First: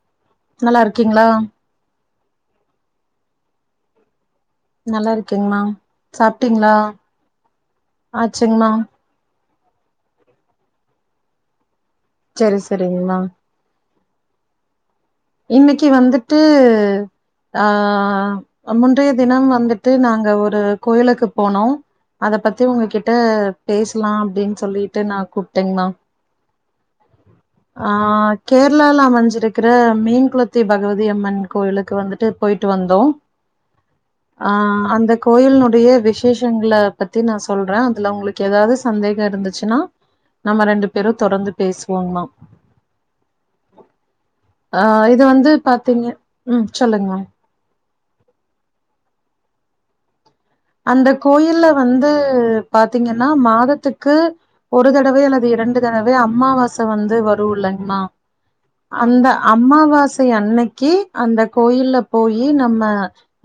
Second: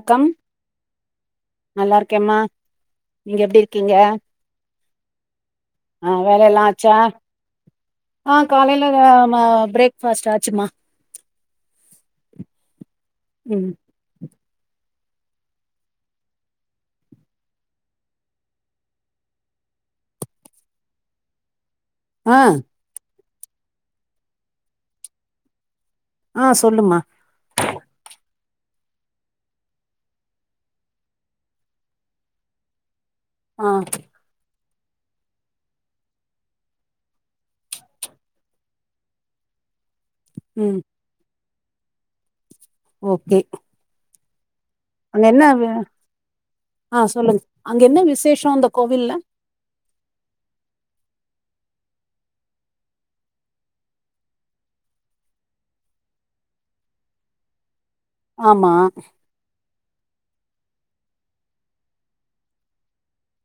அக்கம் நல்லா இருக்கீங்களா நல்லா இருக்கேம்மா நீங்க எப்டி இருக்கீங்க நல்லா இருக்கேங்கம்மா ஆ வேலையெல்லா சாப்ட்டீங்களா ஆச்சா ஆ ஆச்சுங்கமா காலையில அ வ பிரேக்ஃபாஸ்ட் ஆச்சுமா செரி செரிங்க்மா உ இன்னிக்கு வந்துட்டு ஆ முன்றைய தினம் வந்துட்டு நாங்க ஒரு கோயிலுக்கு போனோ அத ஆ பத்தி உங்ககிட்ட பேசலா அப்டின்னு சொல்லிட்டு நா கூப்பிட்டேங்ம்மா ஆ சொல்லுமா ஆ கேரளால அமஞ்சிருக்கிற மீன் குளத்தி பகவதியம்மன் கோயிலுக்கு வந்துட்டு போயிட்டு வந்தோ அ ஆ அந்த கோயிலினுடைய விசேஷங்கள பத்தி நா சொல்றே அதுல ஒங்களுக் கு ஏதாது சந்தேக இருந்துச்சுனா நம்ம ம் ரெண்டு பேரு தொடர்ந்து பேசுவோங் னா ஓகே ஆ இது அங்க வந்து என்ன வே பாத்தீங்க ம் சொல்லுங்க அங்க என்ன விசேஷோ அந்த கோவில்ல அந்த கோயில்ல வந்து பாத்தீங்கன்னா மாததுக்கு ஒரு தடவயோ அல்லது இரண்டு தடவயோ அம்மாவாச வந்து வருலங்மா ஆமா அந்த அம்மாவாசை அன்னைக்கி அந்த கோயில்ல போயி நம்ம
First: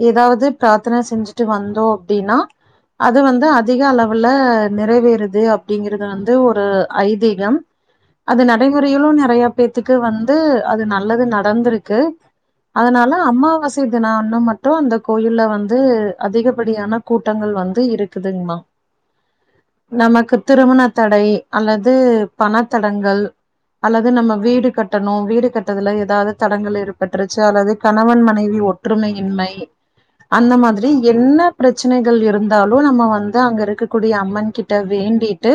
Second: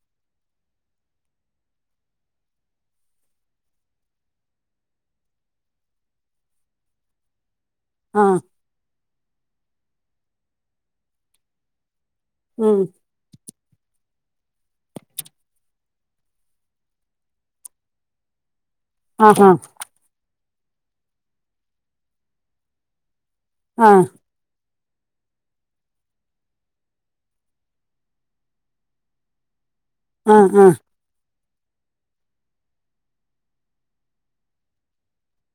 ஏதாவது பிராத்தன செஞ்சிட்டு வந்தோ அப்டின்னா அது வந்து அதிக அளவுல நெறவேறுது அப்டிங்கறது வந்து ஒரு ஐதீகம் ஆ அது நடைமுறையிலும் நெறய பேத்துக்கு வந்து அது நல்லது நடந்துருக்கு ம் அதனால அமாவாசை தினம்ன்னு மட்டும் அந்த கோயில்ல வந்து அதிகப்படியான கூட்டங்கள் வந்து இருக்குதுங்மா ஆ ஹா நமக்கு திருமண தடை அல்லது பணத்தடங்கள் ஆ அல்லது நம்ம வீடு கட் டணும் வீடு கட்றதுல ஏதாது தடங்கள் ஏற்பட்ருச்சு அல்லது கணவன் மனைவி ஒற்றுமையின்மை ஆ அந்த ஆ மாதிரி என்ன பிரச் சனைகள் இருந்தாலும் நம்ம வந்து அங்க இருக்கக்கூடிய அம்மன் கிட்ட வேண்டிட்டு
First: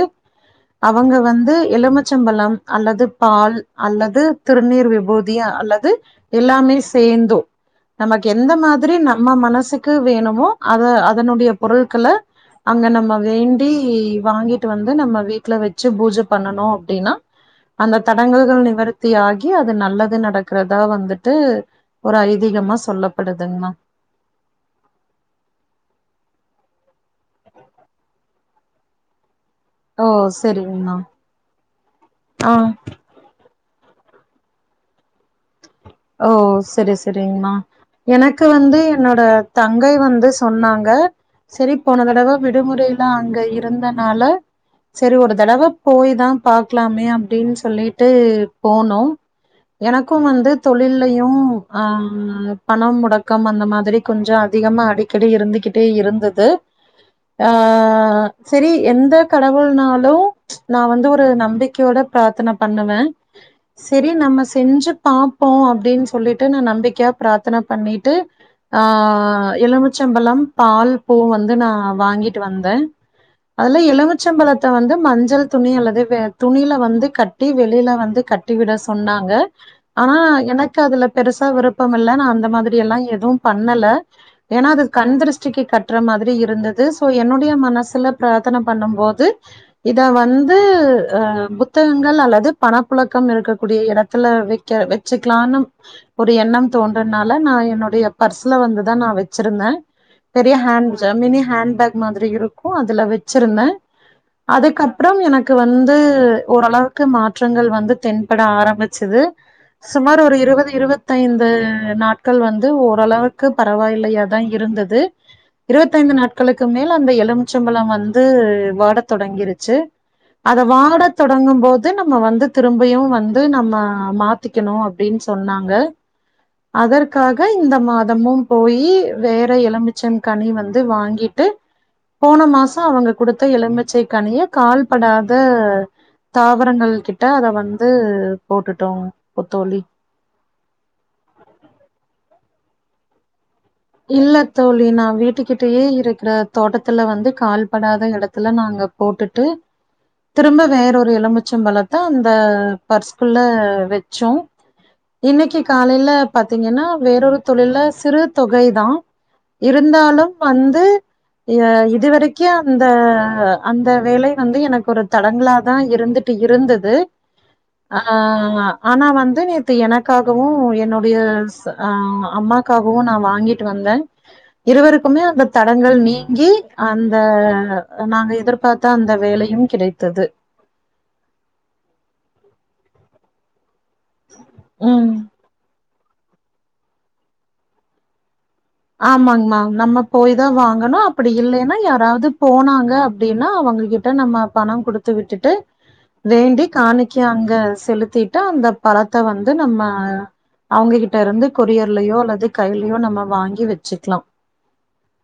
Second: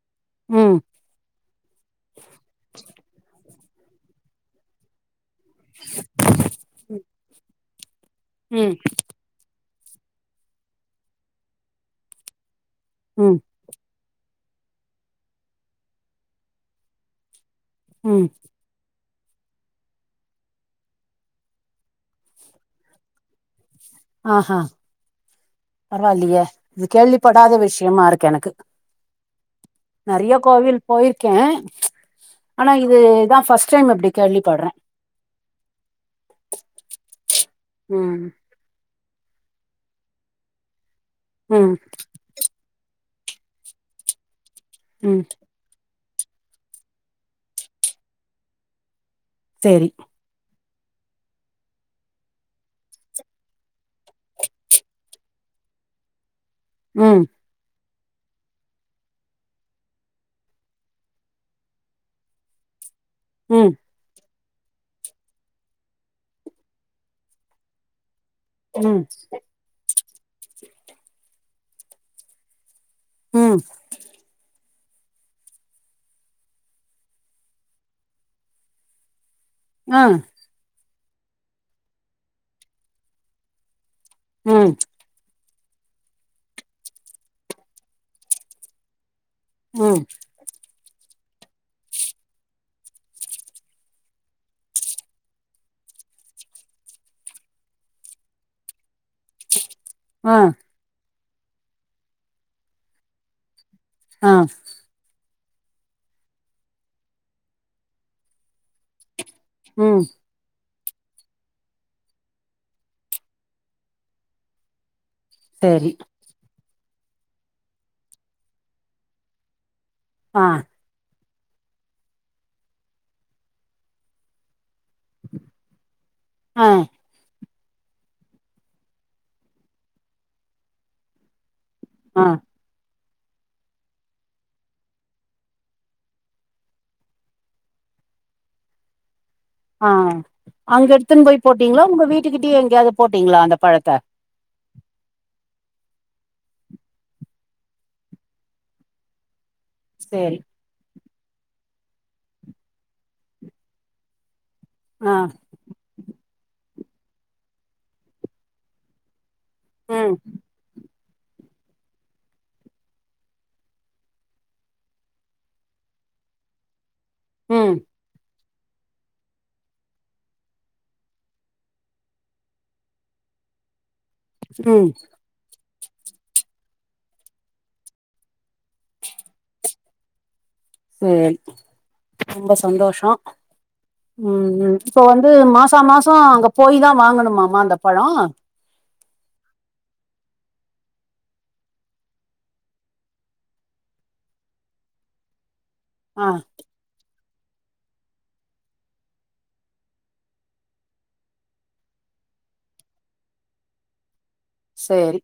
ம் அவங்க வந்து எலுமுச்சம்பழம் அல்லது பால் அல்லது திருநீர் விபூ தி அல்லது எல்லாமே சேந்து நமக்கு எந்த ம் மாதிரி ந ம்ம மனசுக்கு வேணுமோ அத அதனுடைய பொருள்கள அங்க நம்ம ம் வேண் டி வாங்கிட்டு வந்து நம்ம வீட்ல வச்சு பூஜ பண்ணனும் அப்டின்னா அந்த ம் தடங்கல்கள் நிவர் த்தியாகி அது நல்லது நடக்குறதா வந்துட்டு ஒரு ஐதீகமா சொல்லப்படுதுங்மா ஆ ஹா பரவாயில்லயே இது கேள்விப்படாத விஷயமா இருக்கு எனக்கு ஓ நறையா கோவில் செரிங்ண்ணா போயிருக்கே ஆ ஆனா இது தான் ஃபஸ்ட் டைம் இப்டி கேள்விபட்ற ஓ செரி செரிங்மா ம் எனக்கு வந்து என்னோட தங்கை வந்து சொன்னாங்க ம் சரி போன தடவ விடுமுறையில அங்க இருந்தனால சரி ம் ஒரு தடவப் போய் தான் பாக்லாமே அப்டின் சொல்லிட்டு போனோ சேரி எனக்கும் வந்து தொழில்லையும் அ பணம் முடக்கம் அந்த மாதிரி கொஞ்ச அதிகமாக அடிக் கடி இருந்துகிட்டே இருந்தது ம் ஆ சரி எந்த கடவுள்னாலும் நா வந்து ஒரு நம்பிக்கயோட பிராத்தன பண்ணுவ ம் சரி நம்ம செஞ்சு பாப்போம் அப்டின் சொல்லிட்டு நா நம்பிகயா பிராத்தன பண்ணிட்டு ஆ ம் எலுமுச்சம்பழம் பால் பூ வந்து நா வாங்கிட்டு வந்தேன் ம் அதுல எலுமுச்சம்பழத் த வந்து மஞ்சள் துணி அல்லது வ துணியில வந்து கட்டி வெளில வந்து கட்டி விட சொன்னாங்க ஆ ஆனா எனக்கு அதுல பெருசா விருப்பம் இல்ல நா அந்த மாதிரி எல்லாம் எதும் பண்ணல ஏனா ம் அது கண்திருஷ் ச்க்கி கட்டுற மாதிரி இருந்தது சோ என்னுடைய மனசுல பிராத்தன பண்ணு போது இத ம் வந்து அ புத்தகங்கள் அல்லது பணப்புழக்கம் இருக்கக்கூடிய எடத்துல வை க வச்சுக்கலானு ஒரு எண்ணம் தோன்றனால நா என்னோடைய பர்ஸ்ல வந்துதா நா வை ச்சிருந்தே ஆ பெரிய ஹேண் மினி ஹேண்பேக் மாதிரி இருக்கு அதுல வெச்சிருந்தே அ அதுக்கப்றம் எனக்கு வந்து ஓரளவுக்கு மாற்றங்கள் வந்து தென்பட ஆரம்பிச்சிது ம் சுமார் ஒரு இருவது இருவத் தைந்து நாட்கள் வந்து ஓரளவுக்கு பரவாயில்லையாதா இருந்தது சரி இருவத்தைந்து நாட்களுக்கு மேல் அந்த எலுமிச்சம்பழம் வந்து வாட தொடங்கிருச்சு ஆ அத வாட தொடங்கும் போது நம்ம வந்து திரும்பயு வந்து நம்ம மாத்திக்கணு அப் அப்டின் சொன்னாங்க ஆ அதற் காக இந்த மாதமும் போயி வேற எலுமிச்சம் கனி வந்து வாங்கிட்டு ஆ போன மாசோ அவங்க குடுத்த எழுமிச்சை கனிய கால்படாத தாவரங்கள் கிட்ட அத வந்து போட்டுட்டோ தோல் அ அங்கெடுத்துன்னு போய் போட்டீங்களா உங்க வீட்டுக்கிட்டயே எங்கயாது போட்டீங்களா அந்த பழத்த இல்ல தோழி நா வீட்டுக்கிட்டயே இருக்கிற தோட்டத்துல வந்து கால்படாத எடத்துல நாங்க போட்டுட்டு சேரி திரும்ப வேறொரு எலுமிச்ச பழத்த அந்த பர்ஸ்குள்ள வெச்சோ ஆ இன்னிக்கு காலைல பாத்தீங்கன்னா வேறொரு தொழில்ல சிறு தொகைதா ம் இருந்தாலும் வந்து ய இதுவரைக்கு அந்த அந்த வேலை வந்து எனக்கு ஒரு தடங்கள தா இருந்துட் இருந்தது ம் அ ஆனா வந்து நேத்து எனக்காகவு என்னோடைய ஸ் அம்மாக்காகவு நா வாங்கிட்டு வந்தே ம் இருவருக்குமே அந்த தடங்கள் நீங்கி அந்த நாங்க எதிர்பாத்த அந்த வேலையு கிடைத்தது சேரி ரொம்ப சந்தோசோ ம் இப்ப வந் வந்து மாசோ மாசோ அங்க போயி தா வாங்கணமாமா அந்த பழோ ஆமாங்மா நம்ம போய் தா வாங்கணு அப்படி இல்லேன்னா யாராது போனாங்க அப்படின்னா அவங்ககிட் நம்ம பண குடுத்து விட்டுட்டு ஆ வேண்டி காணிக் க அங்க செலுத்திட்டு அந்த பழத்த வந்து நம்ம அவங்ககிட்ட இருந்து கொரியர்லயோ அல்லது கைய்லயோ நம்ம வாங்கி வச்சுக்கலா சரி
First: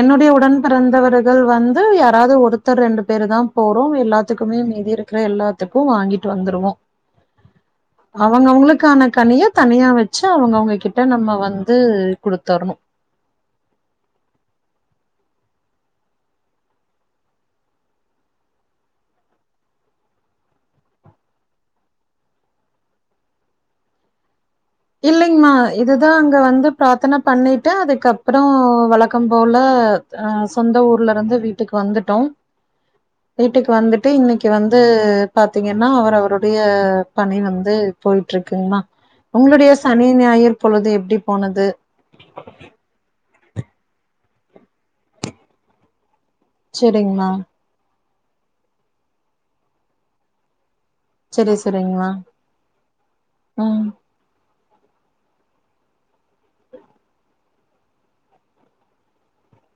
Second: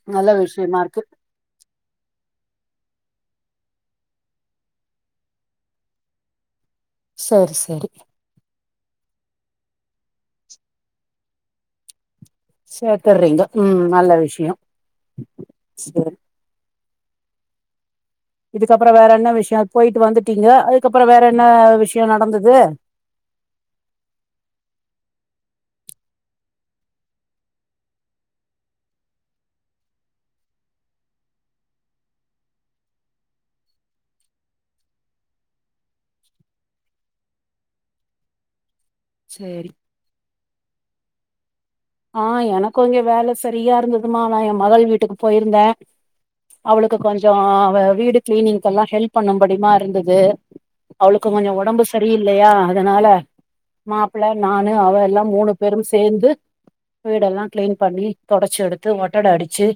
என்னுடைய நல்ல உடன் விஷயமா இருக்கு பிறந்தவரு தல் வந்து யாராது ஒருத்தர் ரெண்டு பேரு தா போறோ எல்லாத்துக்குமே மீதி இருக்கிற எல்லா [unintelligible] வாங்கிட்டு வந்துருவோ சரி சரி அவங்க அவங்களுக்கான கனிய தனியா வச்சு அவங்க அவங்க கிட்ட நம்ம வந்து கொடுத்தற் எடுத்றீங்க ம் நல்ல விஷயோ சேரி இதுக்கப்றோ வேற என்ன விஷயோ போய்ட்டு வந்துட்டீங்க அதுக்கப்றோ வேற என்ன விஷயோ நடந்தது இல்லைங்மா இதுதா அங்க வந்து பிராத்தன பண்ணிட்டு அதுக்கப்றோ வழக்கோ போல அ சொந்த ஊர்லருந்து வீட்டுக்கு வந்துட்டோம் வீட்டுக்கு வந்துட்டு இன்னிக்கு வந்து பாத்தீங்கன்னா அவர் அவருடைய பணி வந்து போயிட்ருக்குங்கமா உங்களுடைய சேரி சனி ஞாயிர் பொழுது எப்டி போனது ஆ எனக்கு இங்க வேல சரியா இருந்ததுமா நா எ மகள் வீட்டுக்கு போயிருந்தே அவளுக்கு செரிங்மா கொஞ்சோ வீடு கிளீனிங் கெல்லா ஹெல்ப் பண்ணும்படிமா இருந்தது அவளுக்கு கொஞ்சோ செரி ஒடம்பு செரிங்மா சரியில்லையா அதனால ம் மா பிள்ள நானு அவ எல்லா மூணு பேரும் சேந்து வீடெல்லா கிளீன் பண்ணி தொடச் எடுத்து ஒட்டட அடிச்சி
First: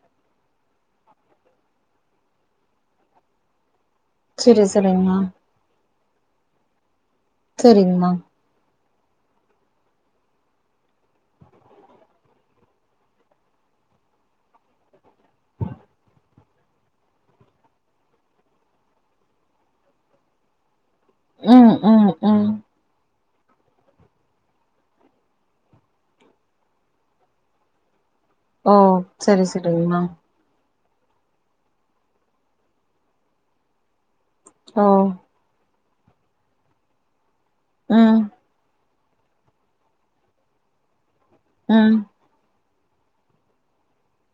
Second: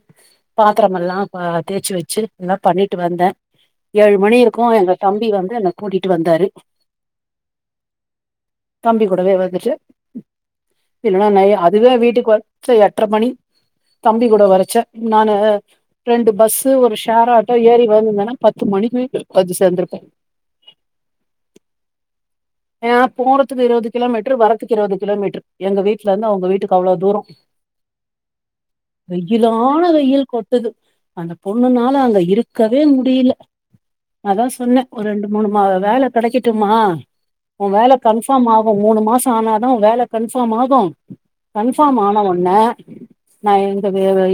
பாத்திரம் எல்லா ஆ தேய்ச்சு வெச்சு எல்லா பண்ணிட்டு வந்தே ஏழு மணி செரி இருக்கு எங்க செரிங்மா தம்பி வந்து என்ன கூட்டிட்டு வந்தாரு செரிங்ம்மா தம்பி கூடவே வந்துட்டு இல்லன்னா நய்ய அ இதுவே வீட்டுக்கு வரச்ச எட்டர மணி தம்பி கூட வரைச்ச நானு ரெண்டு பஸ் வந்து ஒரு ஷேர் ஆட்டோ ஏறி வந்திருந்தன்னா பத்து மணிக்கு வந்து சேந்துருப்பே ம் ம் ம் ஏ போறதுக்கு இருவ்து கிலோமீட்ரு வரதுக்கு இருவுது கிலோமீட்ரு எங்க வீட்லருந்து அவுங்க வீட்டுக்கு அவ்ளோ தூரோ ஓ செரி வெயிலான செரிங்மா வெயில் கொட்டுது அந்த பொண்ணுனால அங்க இருக்கவே முடியல அதா சொன்னே ஓ ஒரு ரெண்டு மூணு மா வேல கெடைக்கட்டும்மா உ வேல ம் கன்ஃபார்ம் ஆகு மூணு மாசோ ஆனா தா உ வேல கன்ஃபார்ம் ஆகு ம் கன்ஃபார்ம் ஆன உட்னே நா எங்க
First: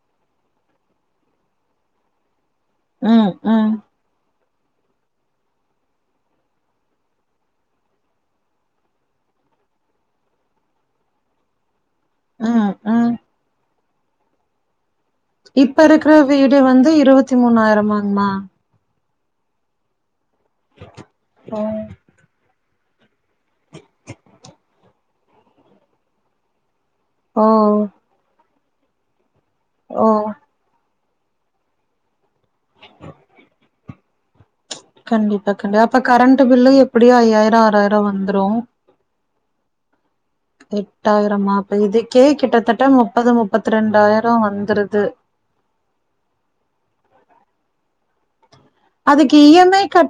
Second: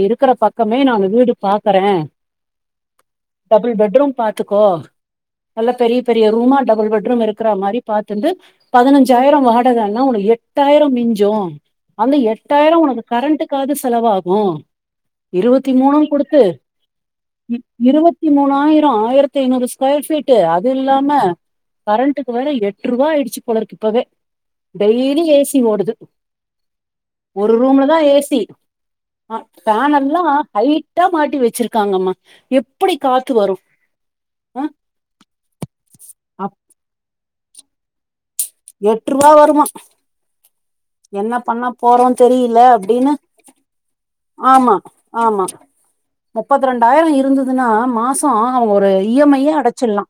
இருக்கற பக்கமே நானு வீடு பாக்குறே ம் ம் டபுள் பெட்ரூம் பாத்துக்கோ நல்லா பெரிய பெரிய ரூமா டபுள் பெட்ரூம் இருக்கற மாரி பாத்துன்டு பதினஞ்சாயிரோ வாடகன்னா ஒரு எட்டாயிரோ மிஞ்சு அந்த ம் எட்டாயிரோ உனக்கு ம் கரெண்ட்டுக்காது செலவாகு இருவத்தி இப்ப மூணு இருக்கிற குடுத்து வீடு வந்து இருவத்தி இ இருவத்தி மூணாயிரமாங்மா மூணாயிரோ ஆயிர தை நூறு ஸ்கொயர் பீட்டு அது இல்லாம ஓ கரண்ட்டுக்கு வேற எட் டுருவா ஆயிடுச்சு போல இருக்கு இப்பவே டெய்லி ஏ சி ஓடுது ஓ ஒரு ரூம்ல தா ஏசி அ ஓ ஃபேனெல்லா ஹைட் டா மாட்டி வெச்சிருக்காங்கம்மா எப்டி காத்து வரு அ கண்டிப்பா கண்டிப்பா அப்ப கரண்டு பில்லு எப்டியோ ஐயாயிரோ ஆறாயிரோ வந் எட்ருவா வருமா என்ன எட்டாயிரமா பண்ண அப்ப போறோன் இதுக்கே தெரியல கிட்டத்தட்ட அப்டீனு முப்பது முப்பத்தி ரெண்டாயிரோ ஆமா வந்துருது ஆமா முப்பத்த ரெண்டாயிரோ இருந்ததுன்னா மாசோ ஒரு இ எம் ஐ யே அடச்சில்லா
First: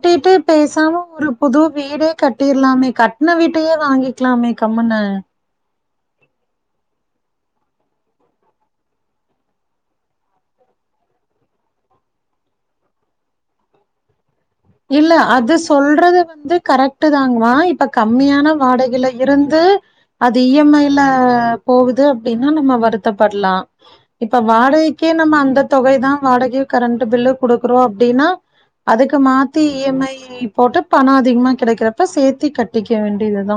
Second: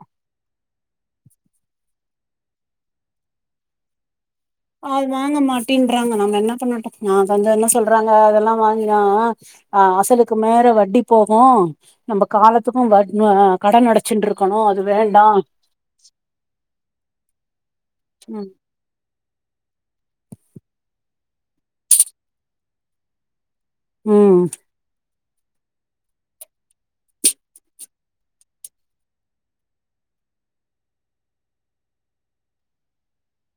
பேசாம ஒரு புது வீடே கட்டிர்லாமே கட்ன வீட்டையே வாங்கிக்லாமே அது வாங்க மாட்டின்றாங்க நம்ம என்ன பண்ணட்டு நா வந்து என்ன சொல்றாங்க அதெல்லா வாங்கினா அ அசலுக்கு மேற வட்டி போகு நம்ம காலத்துக்கு அ கடன் அடச்சின்ட்ருக்கணு அது இல்ல வேண்டாம் அது சொல்றது வந்து கரெக்ட் தாங்மா இப்ப கம்மியான வாடைல இருந்து அது இ எம் ஐ ல போகுது அப்டின்னா நம்ம வருத்தப்படலா இப்ப உம் வாடகை க்கே நம்ம அந்த தொகைதா வாடகையு கரண்டு பில்லு குடுக்குறோ அப்டின்னா அதுக்கு மாத் த்தி இ எம் ஐ போட்டு பணோ அதிகமா கெடைக்கறப்ப சேத்தி கட்டிக்க வேண்டியது தா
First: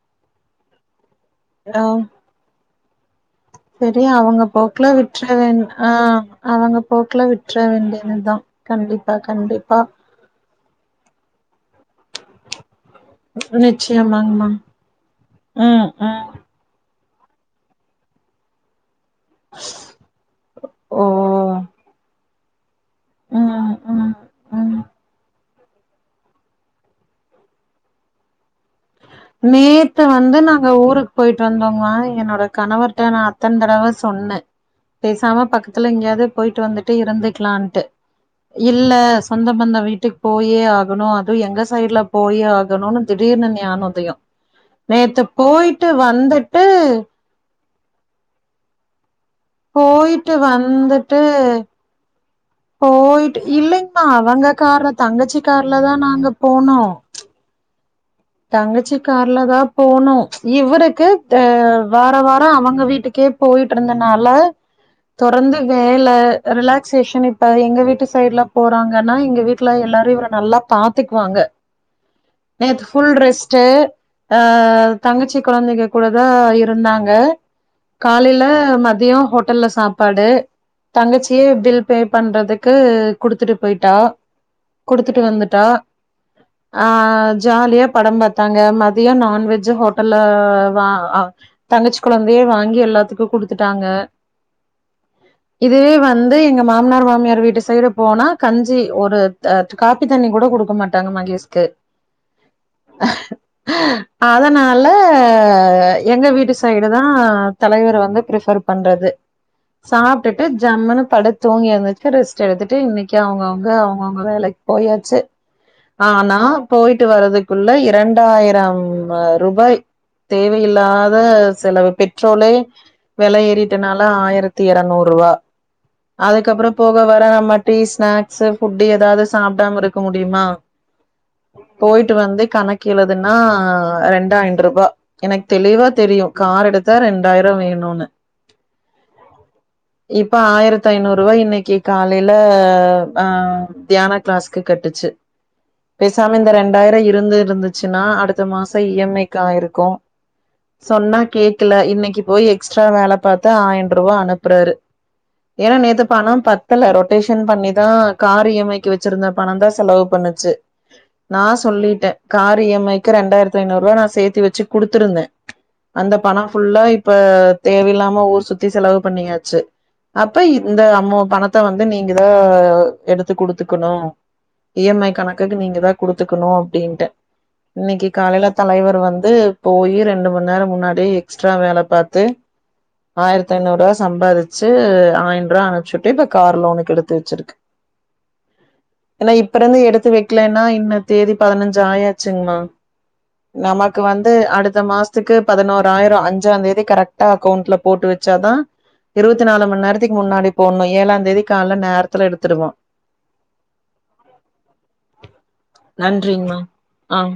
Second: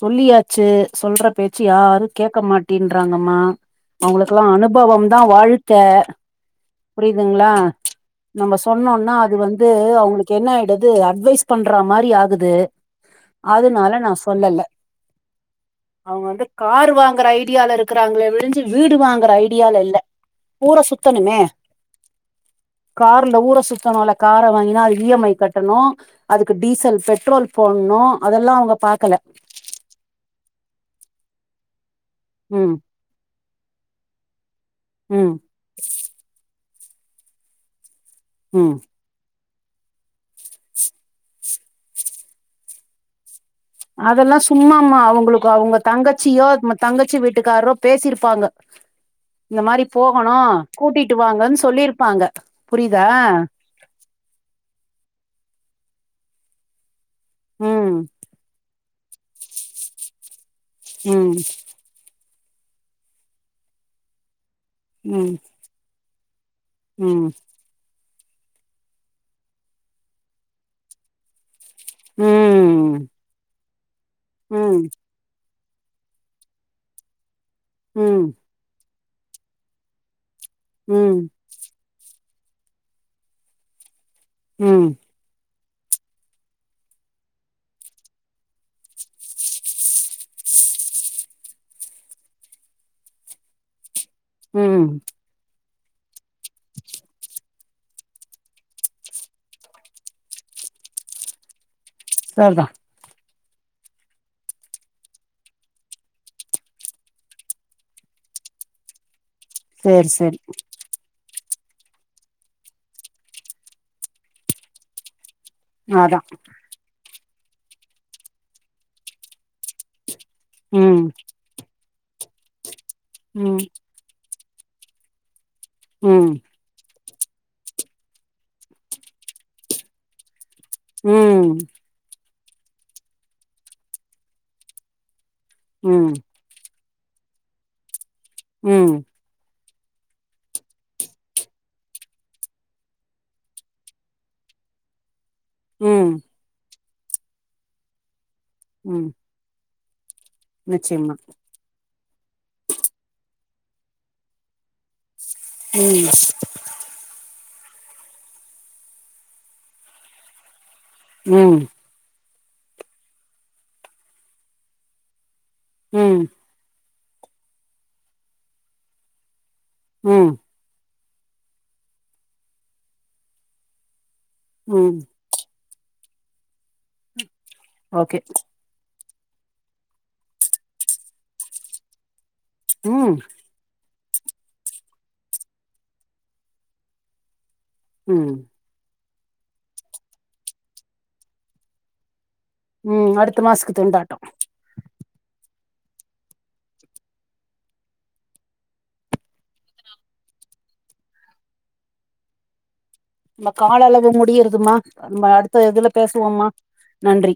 சொல்லியாச்சு சொல்ற பேச்சு ஆ யாரு கேக்க மாட்டின்றாங்கம்மா சரி அவுங்களுக்கு அவங்க கெல்லா போக்குல அனுபவம் தா விட்ற வேண் வாழ்க்க ஆ அவங்க போக்குல புரியுதுங்ளா விட்ற வேண்டியதுதான் நம்ம சொன்னோனா கண்டிப்பா அது வந்து கண்டிப்பா அவுங்ளுக் கென்னாய்டுது அட்வைஸ் பண்ற மாரி ஆகுது அதனால நா நிச்சயமாங்மா சொல்லல ம் அவுங்க ம் வந்து கார் வாங்கற ஐடியால இருக்கிறாங்ளே விழுஞ்சு வீடு வாங் கற ஐடியால இல்ல ஊர ஓ சுத்தணுமே கார்ல ஊற ம் சுத்தணுல்ல ம் கார ம் வாங்கினா அது இ எம் ஐ கட்டணு அதுக்கு டீசல் பெட்ரோல் போட்ணு அதெல்லா அவுங்க பாக்கல நேத்து வந்து நாங்க ஊருக்கு போய்ட்டு வந்தோங்க எனக் ம் கணவர்ட்ட நா அத்தன தடவ சொன்ன ம் பேசாம பக்க த்துல எங்கயாது போய்ட்டு வந்துட்டு இருந்துக்கலான்ட்டு ம் இல்ல சொந்த பந்த வீட்டுக்கு போயே ஆகணு அதுவு எங்க சைட்ல போயே ஆகணுன்னு திடீர்னு ஞானோ அதெல்லா சும்மாமா அவங்களுக்கு அவங்க தங்கச்சியோ வந்துட்டு தங்கச்சி வீட்டுக்காரோ பேசிருப்பாங்க இந்த மாரி போயிட்டு போகணு கூட்டிட்டு வாங்கன் சொல்லிருப்பாங்க புரியுதா போய்ட்டு இல்லைங்மா அவங்க கார்ல தங்கச்சி கார்ல தா நாங்க போனோ ம் தங்கச்சி கார்ல தா போனோ இவருக்கு ம் த வார வாரோ அவங்க வீட்டுக்கே போய்ட்டு இருந்தனால ம் தொடர்ந்து வேல ரிலக் சேஷன் ம் இப்ப எங்க வீட்டு சைடுல போறாங்கன்னா எங்க வீட்ல எல்லாரு இவர நல்லா பாத்துக்குவாங்க நேத்து ம் ஃபுல் ரெஸ் டு அ ம் தங்கச்சி கொழந்தைங்க கூட தா இருந்தாங்க ம் காலைல மதியோ ஹோட்டல்ல சாப்பாடு ம் தங்கச்சியே பில் பே பண்றதுக்கு குடுத்துட்டு பேய்ட்டா ம் குடுத்துட்டு வந்துட்டா ஆ ஜாலியா படம் பாத்தாங்க மதியோ நான்வெஜ் ஹோட்டல்ல வா தங்கச்சி கொழந்தையே வாங்கி எல்லாத்துக்கு குடுத்துட்டாங்க ம் இதுவே வந்து எங்க மாமனார் மாமியார் வீட்டு சைடு போனா கஞ்சி ஒரு அ காப்பி தண்ணி கூட குடுக்க மாட்டாங்க மகேஷ்க்கு சர்தா அதனால எங்க வீட்டு சைடு தா தலைவர் வந்து பிரிபர் பண்றது சேரி சேரி சாப்டுட்டு ஜம்முனு படுத்து தூங்கி எந்துச்சி ரெஸ்ட் எடுத்துட்டு இன்னைக்கி அவங்கவங்க அவங்கவங்க வேலைக்கு போயாச்சு அதா ஆனா போய்ட்டு வரதுகுள்ள இரண்டாயிரம் ரூபாய் ம் தேவையில்லாத செலவு பெட்ரோலே வெல ம் ஏறிட்டனால் ஆயிரத்தி எரநூறுவா ம் அதுக்கப்றோ போக வர நம்ம டீ ஸ்நாக்ஸு ஃபுட்டு ஏதாது சாப்டாம இருக்க முடியுமா ம் போய்ட்டு வந்து கணக்கு எழுதுன்னா ரெண்டாயின்ரூபா எனக்கு தெளிவா ம் தெரியு கார் எடுத்தா ரெண்டாயிரோ வேணுனு ம் இப்ப ஆயிரத்தி ஐநூரூவா இன்னிக்கி காலைல ஆ தியான க்ளாஸ்க்கு கட்டுச்சு ம் பேசாம இந்த ரெண்டாயிரோ இருந்து இருந்துச்சுன்னா அடுத்த மாசோ இ ம் எம் ஐ க்கு ஆயிருக்கு நிச்சயமா சொன்னா கேக் கல இன்னைக்கி போய் எக்ஸ்ட்ரா வேல பாத்து ஆயன் ரூபா அனுப்புறாரு ஏனா நேத்து ம் பணோ பத் தல ரொட்டேஷன் பண்ணிதா கார் இ எம் ஐ க்கு வச்சிருந்த பணோந் தா செலவு பண்ணுச்சு நா ம் சொல்லிட்ட கார் இ எம் ஐ க்கு ரெண்டாயிரத்து ஐநூரூவா நா சேத்தி வச்சு குடுத்துருந்த அந்த ம் பணோ ஃபுல்லா இப்ப தேவல்லாம ஊர் சுத்தி செலவு பண்ணியாச்சு ம் அப்ப இப் இந்த அம்மோ பணத்த வந்து நீங்க தா எடுத்து குடுத்துக்கணு இ ம் எம் ஐ கணக்குக்கு நீங்க தா குடுத்துக்கணு அப்டின்ட்ட இன்னைக்கு ஓகே காலைல தலைவர் வந்து போயி ரெண்டு மண் நேரோ முன்னாடி எக்ஸ்ட்ரா வேல பாத்து ம் ஆயிர த்து ஐநூறு ரூபா சம்பாதிச்சி ஆயின் ரூபா அனுபுச்சுட்டு இப்போ கார் லோனுக்கு எடுத்து வெச்சிருக்கு ம் ஏன்னா இப்ப இருந்து எடுத்து வெக்கலன்னா இன்ன தேதி பதினஞ்சு ஆயாச்சுங்கமா ம் அடுத்த மாசத்துக்கு நமக்கு திண்டாட்டோ வந்து அடுத்த மாச த்துக்கு பதினோராயிரோ அஞ்சா தேதி கரெக்டா அக்கௌண்ட்ல போட்டு வெச்சாதா இருவத்தி நாலு மணி நேரத்துக்கு முன்னாடி போட்ணு ஏழாம் தேதி கால நேரத்தல எடுத்துருவா நம்ம கால அளவு முடியறதுமா நம்ம அடுத்த இதுல பேசுவோம்மா நன்றிங்மா ஆ நன்றி